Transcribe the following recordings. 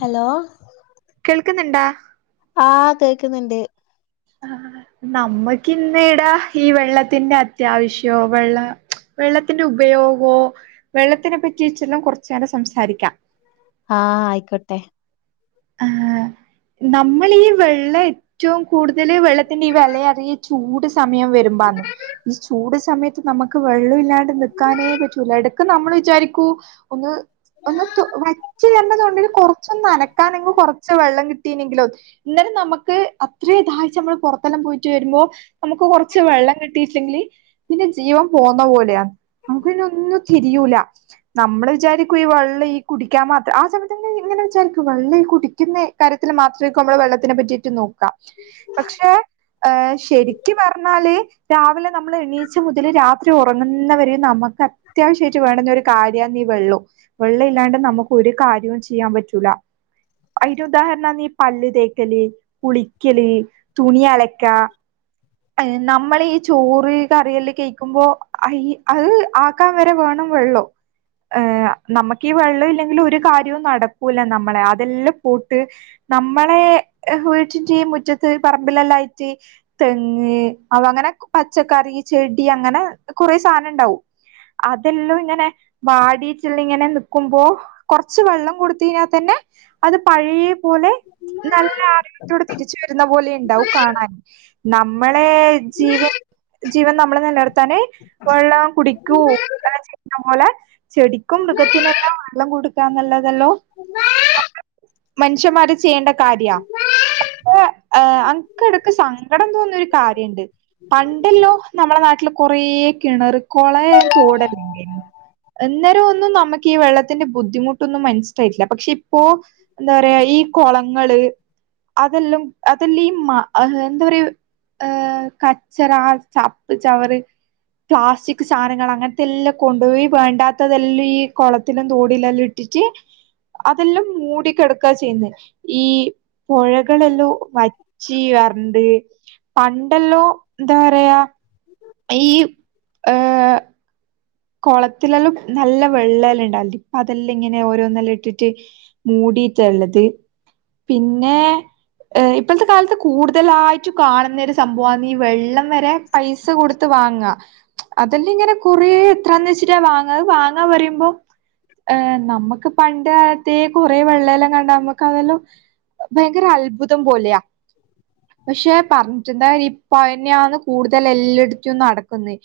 Hello കേൾക്കുന്നുണ്ടാ ആകേൾക്കുന്നുണ്ട് ആ നമ്മക്ക്ന്നടാ ഈ വെള്ളത്തിന്റെത്യാവശ്യോ വെള്ള വെള്ളത്തിന്റെ ഉപയോഗോ വെള്ളത്തിനെ പറ്റിച്ചെല്ലാം കുറച്ചു നേരം സംസാരിക്ക ആ അയ്ക്കോട്ടെ ആ നമ്മളീ വെള്ളെ റ്റവും കൂടുതൽ വെള്ളത്തിന്റെ ഈ വെലയറിയ ചൂട് സമയം വരുമ്പാന്ന് ഈ ചൂട് സമയത്ത് നമുക്ക് വെള്ളല്ലാണ്ട് നിക്കാനേ പറ്റൂല എടക്ക് നമ്മൾ വിചാരിക്കൂ ഒന്ന് ഒന്ന് വച്ച് തരണത്കൊണ്ടാ കൊറച്ചൊന്ന് അല കൊറച്ച് വെള്ളം കിട്ടീനെങ്കിലും ഇന്നാലും നമക്ക് അത്രേ ദാഹിച്ച് നമ്മള് പൊർ പൊറത്തെല്ലാം പോയിറ്റ് വരുമ്പോ നമുക്ക് കൊറച്ച് വെള്ളം കിട്ടിയിട്ടെങ്കില് പിന്നെ ജീവം പോവുന്ന പോലെയാ നമുക്ക്പിനൊന്നും തിരിയൂല നമ്മള് വിചാരിക്കും ഈ വെള്ളം ഈ കുടിക്കാൻ മാത് ആ സമയത്തെന്നെ ഇങ്ങനെ വിചാരിക്കും വള്ളഈ കുടിക്കുന്ന കാര്യത്തിൽ മാത്രേകും നമ്മള് വെള്ളത്തിനെ പറ്റീട്ട് നോക്കാ പക്ഷെ ഏ ശെരിക്ക് പറഞ്ഞാല് രാവിലെ നമ്മള് എണീച്ച മുതല് രാത്രി ഉറങ്ങുന്നവരേം നമക്ക് അത്യാവശ്യായിട്ട് വേണ്ടുന്നൊരു കാര്യന്ന് ഈ വെള്ളും വെള്ളം ഇല്ലാണ്ട് നമുക്ക് ഒരു കാര്യവും ചെയ്യാൻ പറ്റൂല അതിന്റെ ഉദാഹരണാന്ന് ഈ പല്ല് തേക്കല് കുളിക്കല് തുണി അലക്ക നമ്മള് ഈ ചോറ് കറിയെല്ലാം കഴിക്കുമ്പോ അത് ആക്കാൻ വരെ വേണം വെള്ളം ഏ നമുക്ക് ഈ വെള്ളൊ ഇല്ലെങ്കിൽ ഒരു കാര്യവും നടക്കൂല നമ്മളെ അതെല്ലാം പൂട്ട് നമ്മളെ [unintelligible] മുറ്റത്ത് പറമ്പിലെല്ലാം ആയിട്ട് അവ അങ്ങനെ പച്ചക്കറി ചെടി അങ്ങനെ കൊറേ സാനം ഇണ്ടാവും അതെല്ലു ഇങ്ങനെ വാടിട്ടെല്ലം ഇങ്ങനെ നിക്കുമ്പോ കൊറച്ച് വെള്ളം കൊടുത്തയിഞ്ഞാ തന്നെ അത് പഴേ പോലെ നല്ല ആരോഗ്യത്തോടെ തിരിച്ച് വരുന്ന പോലെ ഇണ്ടാവും കാണാൻ നമ്മളെ ജീവൻ ജീവൻ നമ്മള് നിലനിർത്താന് വെള്ളഉം കുടിക്കൂ [unintelligible] അതുപോലെ ചെടിക്കും മൃഗത്തിനെല്ലാം വെള്ളം കൊടുക്കാന്നുള്ളതല്ലോ മനുഷ്യന്മാര് ചെയ്യേണ്ട കാര്യാ അനക്ക് എടക്ക് സങ്ക [unintelligible] ഒരു കാര്യണ്ട് പണ്ടെല്ലോ നമ്മള നാട്ടില് കൊറേ കിണറ് കൊള തോടല്ലേ അന്നേരോ ഒന്നും നമുക്ക് ഈ വെള്ളത്തിന്റെ ബുദ്ധിമുട്ടൊന്നും മനസ്സിലായിട്ടില്ല പക്ഷെ ഇപ്പോ എന്താ പറയാ ഈ കൊളങ്ങള് അതെല്ലാം അതെല്ലാം ഈ മയ [unintelligible] കച്ചറ ചപ്പ് ചവറ് പ്ലാസ്റ്റിക് സാനങ്ങൾ അങ്ങനത്തെല്ലം കൊണ്ടോയി വേണ്ടാത്തതെല്ലും ഈ കൊളത്തിലും തോടിലെല്ലം ഇട അതെല്ലാം മൂടിക്കെടക്കാ ചെയ്യ്ന്നെ ഈ പൊഴകളെല്ലും വറ്റി വർ വരണ്ട് പണ്ടല്ലോ ന്താ പറയാ ഈ ഏഹ് കൊളത്തിലെല്ലും നല്ല വെള്ള എല്ലാം ഇണ്ടാവെൽ ണ്ട് ഇപ്പൊ അതെല്ലാം ഇങ്ങനെ ഓരോന്നെല്ലാം ഇട്ടിട്ട് മൂടിയിട്ടാള്ളത് പിന്നെ ഏ ഇപ്പത്തെ കാലത്ത് കൂടുതലായിട്ടും കാണുന്നൊരു സംഭവന്ന് ഈ വെള്ളം വരെ പൈസ കൊടുത്ത് വാങ്ങ അതെല്ല ഇങ്ങനെ കൊറേ ത്രാന്ന് വെച്ചിട്ടാ വാങ്ങ അത് വാങ്ങാ പറയുമ്പോ ഏ നമക്ക് പണ്ട് കാലത്തേ കൊറേ വെള്ളല്ലാം കണ്ട് നമുക്ക് അതെല്ലാം ഭയങ്കര അൽഭുതം പോലെയാ പക്ഷെ പറഞ്ഞിട്ട് എന്താ കാര്യം ഇപ്പൊ അതെന്നെയാണ് കൂടുതൽ എല്ലട്തും നടക്കുന്നത്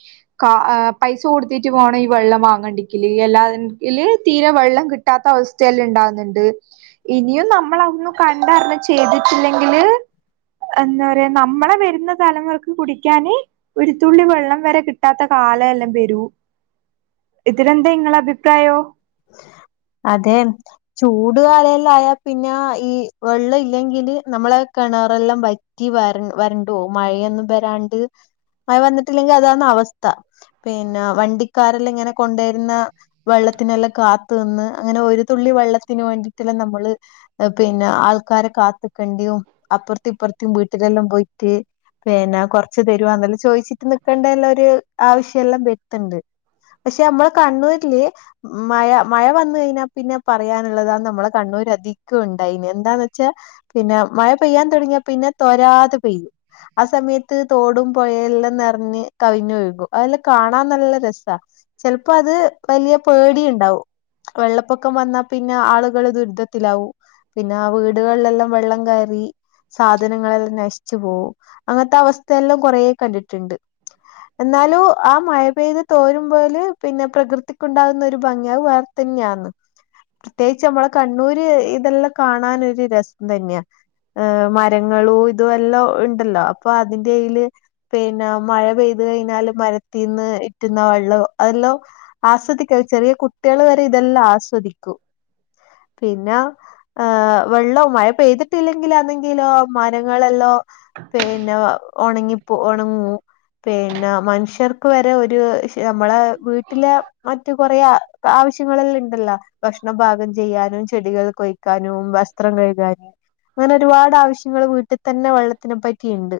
ആ ഏ പൈസ കൊടു ത്തിട്ട് പോണം ഈ വെള്ളം വാങ്ങണ്ടിക്കല് എല്ലാങ്കില് തീരെ വെള്ളം കിട്ടാത്ത അവസ്ഥയെല്ലം ഇണ്ടാവുന്നുണ്ട് ഇനിയും നമ്മള് അഒന്നും കണ്ടറിന്ന് ചെയ്തിട്ടില്ലെങ്കില് എന്താ പറയാ നമ്മളെ വെരുന്ന തലമുറക്ക് കുടിക്കാന് ഉരുത്തുള്ളി വള്ളം വരെ കിട്ടാത്ത കാലം എല്ലാം വെരൂ ഇതിലെന്താ ഇങ്ങളെ അഭിപ്രായോ അതേന്ന് ചൂട് കാലെല്ലാആയാ പിന്നെ ഈ വെള്ളം ഇല്ലെങ്കില് നമ്മളെ കിണറെല്ലാം വറ്റ് വര വരണ്ടോ മഴയൊന്നും വരാണ്ട് മഴ വന്നിട്ടില്ലെങ്കിൽ അതാണ് അവസ്ഥ പിന്നെ വണ്ടിക്കാരല്ലാം ഇങ്ങനെ കൊണ്ടുവരുന്ന വെള്ളത്തിനെല്ലാം. കാത്തു നിന്ന് അങ്ങനെ ഒരു തുള്ളി വെള്ളത്തിന് വേണ്ടിട്ടല്ലാം നമ്മള് പിന്നെ ആൾക്കാരെ കാത്ത് ക്കണ്ടിയും അപ്പുറത്തി ഇപ്പുറത്തും വീട്ടിലെല്ലാം പോയിട്ട് പിന്നെ കൊറച്ച തരുവാ എന്നല്ല ചോദിച്ചിട്ട് നിക്കേണ്ടല്ല ഒരു ആവശ്യംല്ലാം വര്ത്ത്ണ്ട്. പക്ഷെ നമ്മള് കണ്ണൂരില് മഴ മഴ വന്നു കഴിഞ്ഞാൽ പിന്നെ പറയാനുള്ളതാ നമ്മളെ കണ്ണൂര അധികം ഉണ്ടായിന് എന്താന്ന് വച്ചാൽ പിന്നെ മഴ പെയ്യാൻ തുടങ്ങിയാ പിന്നെ തൊരാതെ പെയ്യും. ആ സമയത്ത് തോടും പുഴയെല്ലാം നിറഞ്ഞ് കവിഞ്ഞ് ഒഴുകും അതെല്ലാം കാണാൻ നല്ല രസാ- ചെലപ്പോ അത് വലിയ പേടി ഉണ്ടാവും. വെള്ളപ്പൊക്കം വന്നാ പിന്നെ ആളുകൾ ദുരിതത്തിലാവൂ.. പിന്നെ ആഹ് വീടുകളിലെല്ലാം വെള്ളം കയറി സാധനങ്ങളെല്ലാം നശിച്ചു പോവും അങ്ങനത്തെ അവസ്ഥയല്ലാം കൊറേ കണ്ടിട്ടുണ്ട്. എന്നാലും ആ മഴ പെയ്ത് തോരുമ്പോള് പിന്നെ പ്രകൃതി ഉണ്ടാാവുന്ന ഒരു ഭംഗിയ് അത് വേറെ തന്നെയാണ്. പ്രത്യേകിച്ച് നമ്മളെ കണ്ണൂര് ഇതെല്ലാം കാണാനൊരു ഒരു രസം തന്നെയാ.. ഏഹ് മരങ്ങളും ഇതും എല്ലാം ഉണ്ടല്ലോ അപ്പൊ അതിന്റെ കയ്യില് പിന്നെ മഴ പെയ്തു കഴിഞ്ഞാല് മരത്തിൽന്ന് ഇറ്റുന്ന വെള്ളം അതെല്ലാം.. ആസ്വദിക്ക ചെറിയ കുട്ടികൾ വരെ ഇതെല്ലാം ആസ്വദിക്കും. പിന്നെ ഓഹ് വെള്ളം മഴപെയ്തിട്ട് ല്ലെങ്കിൽ അല്ലങ്കിലോ മരങ്ങളെല്ലോ പിന്നെ ഉണങ്ങിപ്പോ ഉണങ്ങൂ പിന്നെ മനുഷ്യർക്ക് വരെ ഒരു നമ്മളെ വീട്ടില് മറ്റ് കൊറേ ആവശ്യങ്ങളെല്ലാം ഉണ്ടല്ലോ ഭക്ഷണം പാകം ചെയ്യാനും ചെടികൾ ഒഴിക്കാനും വസ്ത്രം കഴുകാനും അങ്ങനെ ഒരുപാട് ആവശ്യങ്ങൾ വീട്ടിൽ തന്നെ വെള്ളത്തിനെ പറ്റി ഉണ്ട്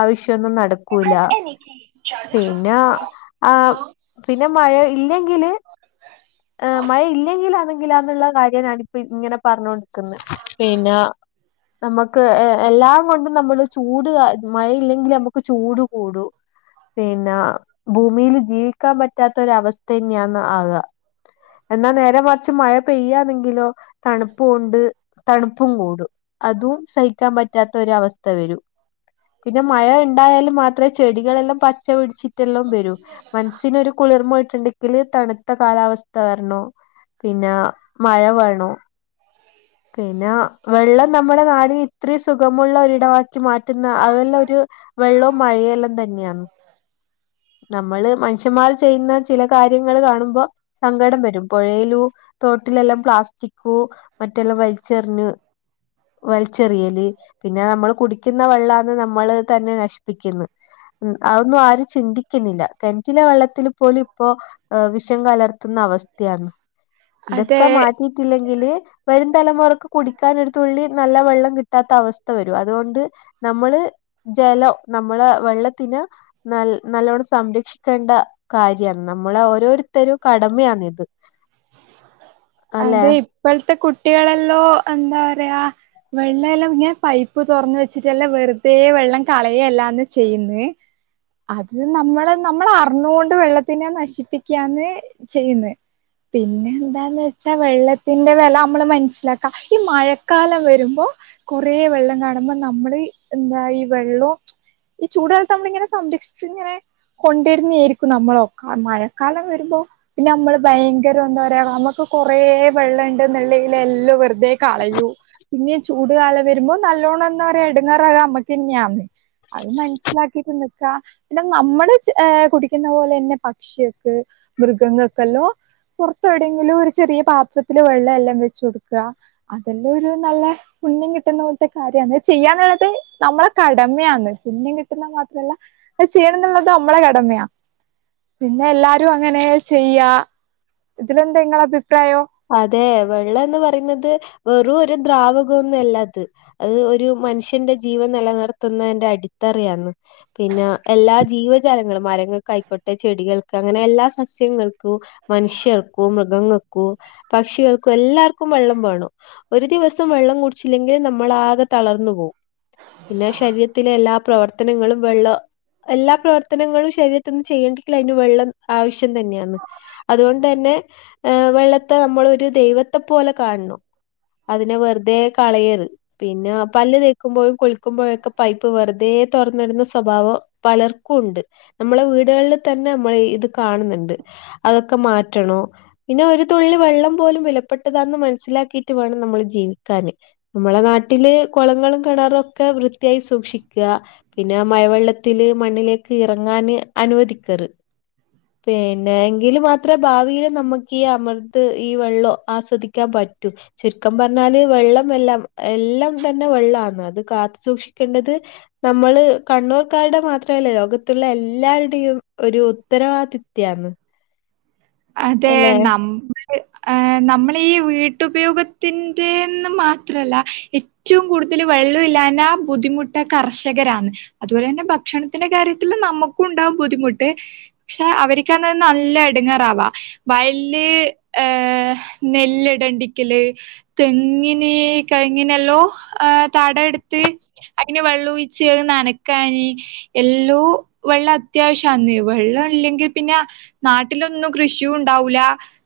അവശ്യ ഒന്നും നടക്കൂല്ല പിന്നെ ആഹ് പിന്നെ മഴ ഇല്ലെങ്കില് മഴ ഇല്ലെങ്കില അതെങ്കിലാന്നുള്ള കാര്യാണ് ഇപ്പ ഇങ്ങനെ പറഞ്ഞോണ്ടിരിക്കുന്നത് പിന്നെ നമുക്ക് എല്ലാം കൊണ്ടും നമ്മള് ചൂട് മഴയില്ലെങ്കിൽ നമുക്ക് ചൂട് കൂടൂ പിന്നെ ഭൂമിൽ ജീവിക്കാൻ പറ്റാത്തൊര അവസ്ഥ ന്നെയാണ് ആക എന്നാ നേരെ മറിച്ച് മഴ പെയ്യാണെങ്കിലോ തണുപ്പുണ്ട് തണുപ്പും കൂടും അതും സഹിക്കാൻ പറ്റാത്ത ഒര അവസ്ഥ വരും പിന്നെ മഴ ഉണ്ടായാലും മാത്രമേ ചെടികളെല്ലാം പ ച്ച പിടിച്ചിട്ടെല്ലാം വരൂ മനസ്സിനൊരു കുളിർമ കിട്ട്ണ്ടെങ്കിൽ തില് തണുത്ത കാലാവസ്ഥ വരണോ പിന്നെ മഴ വേണം. പിന്നെ വെള്ളം നമ്മുടെ നാടിന് ഇത്രയും സുഖമുള്ള ഒരിടവാക്കി മാറ്റുന്ന അതെല്ലാം ഒരു വെള്ളവും മഴയോ എല്ലാം തന്നെയാണ്. നമ്മള് മനുഷ്യന്മാർ ചെയ്യുന്ന ചില കാര്യങ്ങൾ കാണുമ്പോ സങ്കടം വരും. പുഴയിലു തോട്ടിലെല്ലാം പ്ലാസ്റ്റിക്ക് മറ്റെല്ലാം വലിച്ചെറിഞ്ഞ് വലിച്ചെറിയല് പിന്നെ നമ്മള് കുടിക്കുന്ന വെള്ളാന്ന് നമ്മള് തന്നെ നശിപ്പിക്കുന്നു അതൊന്നും ആരും ചിന്തി കിണറ്റിലെ വെള്ളത്തിൽ പോലും ഇപ്പോ വിഷം കലർത്തുന്ന അവസ്ഥയാന്ന്. അതെ ഇതൊക്കെ മാറ്റിയിട്ടില്ലെങ്കില് വരും തലമുറക്ക് കുടിക്കാനൊരു ഒരു തുള്ളി നല്ല വെള്ളം കിട്ടാത്ത അവസ്ഥ വരും അതുകൊണ്ട് നമ്മള് ജലം നമ്മള് വെള്ളത്തിന് ന നല്ലോണ്ണം സംരക്ഷിക്കേണ്ട കാര്യമാണ് നമ്മള് ഓരോരുത്തരും കടമയാണ് ഇത്. ആഹ് അതെ ഇപ്പോഴത്തെ കുട്ടികളെല്ലോ എന്താ പറയാ വെള്ളം എല്ലാം ഇങ്ങനെ പൈപ്പ് തുറന്ന് വെച്ചിട്ടല്ലാം വെറുതെയേ വെള്ളം കളയേ എല്ലാന്ന് ചെയ്യുന്നേ അത് നമ്മള് നമ്മൾ അറിഞ്ഞോണ്ട് വെള്ളത്തിനെ നശിപ്പിക്കാന്ന് ചെയ്യുന്നത്. പിന്നെ എന്താന്ന് പച്ച വെള്ളത്തിന്റെ വില നമ്മള് മനസ്സിലാക്കാം ഈ മഴക്കാലം വരുമ്പോ കുറെ വെള്ളം കാണുമ്പോൾ നമ്മള് എന്താ ഈ വെള്ളം ഈ ചൂടാലത്ത് നമ്മളിങ്ങനെ സംരക്ഷിച്ചു ഇങ്ങനെ കൊണ്ടിരുന്നേര്ക്കും നമ്മളക്ക മഴക്കാലം വരുമ്പോ പിന്നെ നമ്മള് ഭയങ്കരം എന്താ പറയാ നമ്മുക്ക് കൊറേ വെള്ളണ്ട് നള്ളൽ എല്ലാം വെറുതെ കളയൂ പിന്നെ ചൂട് കാലം വരുമ്പോ നല്ലോണ്ണം എന്ന എടുങ്ങാറ അത് നമ്മക്ക് ഇന്നെയന്ന് അത് മനസ്സിലാക്കിട്ട് നിക്ക പിന്നെ നമ്മള് ഏ കുടിക്കുന്ന പോലെ തന്നെ പക്ഷിയക്ക് മൃഗങ്ങൾക്കല്ലോ പുറത്തെ എവിടെയെങ്കിലും ഒരു ചെറിയ പാത്രത്തില് വെള്ളം എല്ലാം വെച് കൊടുക്ക അതെല്ലാം ഒരു നല്ല പുണ്യം കിട്ടുന്ന പോലത്തെ കാര്യാണ് ചെയ്യാനുള്ളത് നമ്മളെ കടമയാണ് പുണ്യം കിട്ടുന്ന മാത്രല്ല അത് ചെയ്യണം എന്നുള്ളത് നമ്മളെ കടമയാ പിന്നെ എല്ലാരും അങ്ങനെ ചെയ്യാ ഇതിലന്തെങ്ങള അഭിപ്രായോ അതെ വെള്ളം എന്ന് പറയുന്നത് വെറും ഒരു ദ്രാവക ഒന്നും അല്ല അത് അത് ഒരു മനുഷ്യന്റെ ജീവൻ നെലനിർത്തുന്നതിന്റെ അടിത്തറിയാണ് പിന്നെ എല്ലാ ജീവജാലങ്ങളും മരങ്ങൾക്കയിക്കോട്ടെ ചെടികൾക്ക് അങ്ങനെ എല്ലാ സസ്യങ്ങൾക്കും മനുഷ്യർക്കും മൃഗങ്ങൾക്കും പക്ഷികൾക്കും എല്ലാർക്കും വെള്ളം വേണം ഒരു ദിവസം വെള്ളം കുടിച്ചില്ലെങ്കിൽ നമ്മൾ ആകെ തളർന്നു പോവും പിന്നെ ശരീരത്തി ത്തിലെ എല്ലാ പ്രവർത്തനങ്ങളും വെള്ള എല്ലാ പ്രവർത്തനങ്ങളും ശരീരത്തിന്ന് ചെയ്യേണ്ടെങ്ക അതിന് വെള്ളം ആവശ്യം തന്നെയാണ്. അതുകൊണ്ടെ ന്നെ ഹ് വെള്ള നമ്മള് ഒര് ദൈവത്തെ പോലെ കാണ് ണൊ. അതിനെ വെറ്തേ കളയ ര്ത് പിന്നെ പല്ല് തേക്കുമ്പോഴും കുളിക്കുമ്പോഴൊക്കെ പൈപ്പ് വെറുതെ തൊറന്നിടുന്ന സ്വഭാവൊ പലർക്കൂണ്ട്. നമ്മളെ വീടുകളിൽ തന്നെ നമ്മള് ഇത് കാണുന്നുണ്ട് അതൊക്കെ മാറ്റണോ പിന്നെ ഒരു തുള്ളി വെള്ളം പോലും വിലപ്പെട്ടതാന്ന് മനസ്സിലാക്കിയിട്ട് വേണം നമ്മൾ ജീവിക്കാന് നമ്മളെ നാട്ടില് കൊളങ്ങളും കെണറൊക്കെ വൃത്തിയായി സൂക്ഷിക്ക പിന്നെ മഴവെള്ളത്തില് മണ്ണിലേക്ക് ഇറങ്ങാന് അനുവദിക്കറ് പിന്നെ എങ്കില് മാത്രേ ഭാവിയില് നമക്ക് ഈ അമൃ ത്ത് ഈ വെള്ളൊ ആസ്വദിക്കാൻ പറ്റു ചുരുക്കം പറ്ഞ്ഞാല് വെള്ളം എല്ലാം എല്ലാം തന്നെ വെള്ളാന്ന് അത് കാത്തു സൂക്ഷിക്കേണ്ടത് നമ്മള് കണ്ണൂർക്കാരുടെ മാത്ര അല്ലലൊ ലോകത്ത്ള്ള എല്ലാവരുടെയും ഒരു ഉത്തരവാദിത്ത്യാന്ന്. അതെ നമ്മ നമ്മള ഈ വീട്ടുപയോഗത്തിന്റേന്ന് മാത്രല്ല എറ്റവും കൂടു ഇതില് വെള്ളൂല്ലാഞാ ബുദ്ധിമുട്ട് കർഷകരാന്ന്. അതുപോലെന്നെ ഭക്ഷണത്തിന്റെ കാര്യത്തിലും നമുക്കും ഉണ്ടാവും ബുദ്ധിമുട്ട് പക്ഷെ അവർക്ക്ന്ന നല്ല എടങ്ങേറാ വയല്ല് ഏഹ് നെല്ലിടണ്ടിക്കല്ല് തെങ്ങിന് കഹ്ങ്നെല്ലോ ആഹ് തട ഇടുത്ത് അങ്ങെനെ വെള്ളം ചെ അഹ് നനക്കാന് എല്ലോ വെള്ളം അത്യാവശ്യാന്ന്. വെള്ള ഇല്ലെങ്കി പിന്നെ നാട്ടിലൊന്നും കൃഷൂ ഉണ്ടാവൂല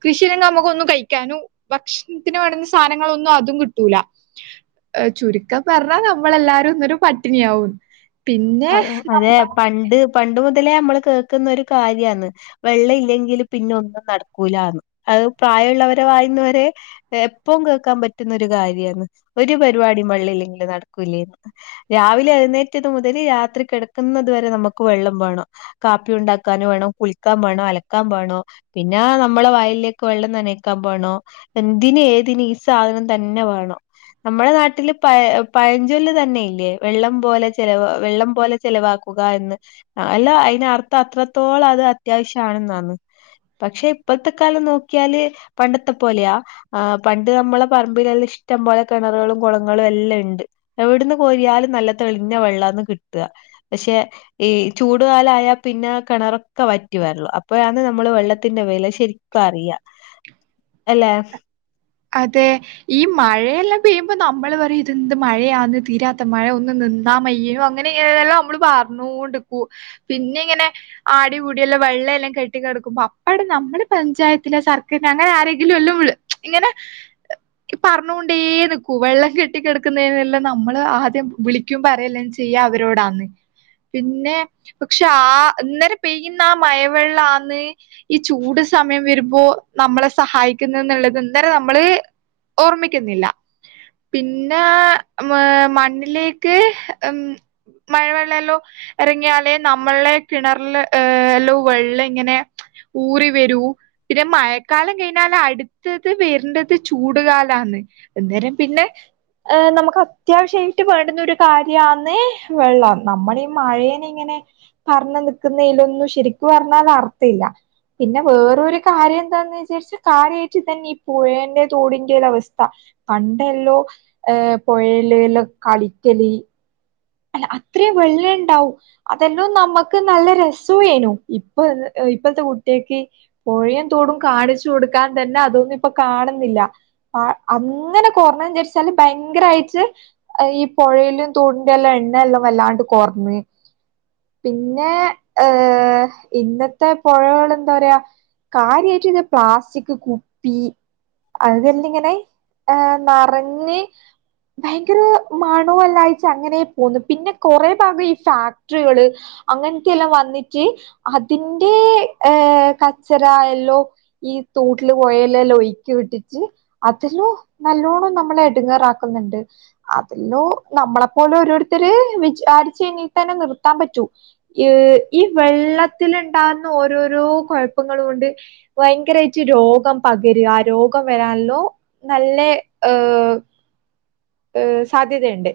കൃഷിയില്ലെങ്കി നമ്മുക്കൊന്നും കഴിക്കാനും ഭക്ഷണത്തിന് വേണുന്ന സാനങ്ങളൊന്നും അതും കിട്ടൂല ചുരുക്കം പറ്ഞ്ഞാ നമ്മളെല്ലാരും ഇന്നൊരു പട്ടിണിയാവും പിന്നെ നമ്മ അതെ പണ്ട് പണ്ട് മുതലേ അമ്മള് കേൾക്കുന്നൊരു കാര്യാന്ന്. വെള്ള ഇല്ലെങ്കില് പിന്നെ ഒന്നും നടക്കൂലാന്ന്. അത് പ്രായ ഉള്ളവരെ വായിന്നു വരെ എപ്പം കേക്കാൻ പറ്റുന്നൊരു ഒരു കാര്യാന്ന്. ഒരു പരിപാടി വള്ള ഇല്ലെങ്കില് നടക്കൂലേനി രാവിലെ എഴുന്നേറ്റത് മുതൽ രാത്രി കെടക്കുന്നത് വരെ നമക്ക് വെള്ളം വേണം കാപ്പി ഉണ്ടാക്കൻ വേണം കുളിക്കാ ബേണം അലക്കാ ബേണോ. പിന്നെ നമ്മളെ വായിലേക്ക് വെള്ളം നനക്കാപോണോ. എന്തിന് ഏതിന് ഈ സാധനം തന്ന വേണം.. നമ്മടെ നാട്ടില് പയ പഴഞ്ചൊല്ല് തന്നെ ഇല്ലേ. വെള്ളം പോലെ ചെലവ് വെള്ളം പോലെ ചെലവാക്കുക എന്ന്. അല്ല അയിനർത്തം അത്രത്തോള അത് അത്യാവശ്യാണ്ന്നണ്. പക്ഷെ ഇപ്പത്തെ കാലം നോക്കിയാല് പണ്ടത്തെ പോലെയാ. ആഹ് പണ്ട് നമ്മളെ പറമ്പിലെല്ല ഇഷ്ടം പോലെ കെണറേളും കൊളങ്ങളും എല്ലാ ഇണ്ട്. എവിട്ന്ന് കോരിയാലും നല്ല തെളിഞ്ഞ വെള്ളാന്ന് കിട്ടാ പഷേ. ഈ ചൂടുകാല ആയാ പിന്നെ കെണറൊക്കെ വറ്റിവര്ള്ളു. അപ്പോഴാണ് നമ്മള് വെള്ളത്തിന്റെ വെല ശെര് കറിയ ഹ് എല്ലെ.. അതെ ഈ മഴയെല്ലാം പെയ്യുമ്പോ നമ്മള് പറയു ഇതെ ന്ത് മഴയാന്ന് തീരാത്ത മഴ ഒന്ന് നിന്നാ മയ്യിനും അങ്ങനെ. യെറലെല്ലാം നമ്മള് പറ്നോണ്ട്ക്കും പിന്നെ ഇങ്ങനെ. ആടിം വുടിയെല്ലാം വെള്ള എല്ലെ കെട്ടി കെടക്കുമ്പോ അപ്പടെ നമ്മള് പഞ്ചായത്തില സർകിൽ അങ്ങനെ ആരെങ്കിലു അല്ലൂള്.. [inaudible] ഇങ്ങനെ. ക് പർണോണ്ടേ നിക്കൂ. വെള്ളം കെട്ടികെട്ക്കുന്നയിനെല്ലാം നമ്മള് ആദ്യം വിളി. ക്യു പറയല്ലൻ ചെയ്യാ അവരോടാന്ന്. പിന്നെ പക്ഷെ ആ ഇന്നെര പെയ്യുന്ന ആ മഴവെള്ളാന്ന് ഈ ചൂട് സമയം വരുമ്പോ നമ്മളെ സഹായിക്കുന്നത് ന്ന്ള്ളത്. ന്നേര നമ്മള് ഓർമ്മിക്കുന്നില്ല. പിന്നെ മണ്ണിലേക്ക് മ്മ് മഴവെള്ളല്ലോ. എറങ്ങിയാലേ നമ്മളെ കിണറില് ഹേ ല്ലോ വെള്ള ഇങ്ങനെ ഊറി വരൂ പിന്നെ മഴക്കാലം കഴിഞ്ഞാലാ അടുത്ത് ത് വെര്ണ്ടത് ചൂടുകാലന്ന് എന്തോരം പിന്നെ ഏ നമുക്ക് അത്യാവശ്യയിട്ട് വേണ്ടുന്ന ഒരു കാര്യാന്ന് വെള്ളം നമ്മളീ ഈ മഴേനെ ഇങ്ങനെ പറഞ്ഞ് നിക്കുന്നയിലൊന്നും ശരിക്കും പറഞ്ഞാല് അർത്ഥല്ല്യ. പിന്നെ വേറൊരു കാര്യന്താന്ന് വിചാരിച്ച കാര്യയിറ്റ് ഇതന്നെ പുഴേന്റെ തോടിന്റെ ഒരവസ്ഥ പ ണ്ടല്ലോ. ഹേ പൊഴലേലോ കളിക്കലി അല്ല അത്രേ വെള്ളേണ്ടാവു. അതെല്ലോം നമ്മക്ക് നല്ല രസൊയെനു ഇപ്പ ഇപ്പോത്തെകുട്ട്യോക്ക്. പൊഴേ തോടു കാണിച്ചു കൊടുക്കാൻ തന്നെ അതൊന്നു ഇപ്പ കാണുന്നില്ല. ആ അങ്ങനെ കൊറണംചാരിച്ചാല് ഭയങ്കരയിട്ട് ഈ പൊഴലും തോട് [unintelligible] വല്ലാണ്ട് കൊർണ്. പിന്നെ ഹ് ഇന്നത്തെ പൊഴോളന്താ പറിയ കാര്യയിട്ടെന്നെ പ്ലാസ്റ്റിക് കുപ്പി. അതെല്ലിങ്ങനെ ഹേ നറഞ്ഞ്. ഭയങ്കരോ മണോല്ലായിട്ട് അങ്ങനെ പോന്നു പിന്നെ കൊറെ ഭാഗം ഈ ഫാക്ടറിള്, അങ്ങൻ ത്തെല്ലാം വന്നിട്ട് അതിൻ്റെ ഹ് കച്ചറായല്ലോ ഈ തോട്ടില് പെഴെലല്ലോ ഒഴുക്കിവിട്ടിട്ട് അതിലും നല്ലോണം നമ്മളെ ടുങ്ങാറാക്കുന്നുണ്ട് അതിലോ നമ്മളെ പോലെരോരുത്തരു വിജാരിച്ചുയിഞ്ഞേ തന്നെ നിർത്താൻ പറ്റൂ. ഈ ഈ വെള്ളത്തില്ണ്ടാവുന്ന ഓരോരോ കൊഴപ്പങ്ങളോണ്ട്. വയങ്കരായിട്ട് രോഗം പക് ര രോഗം വരാൻ ല്ലോ. നല്ലേ ഹ് ഹ്, സാധ്യതയിണ്ട്.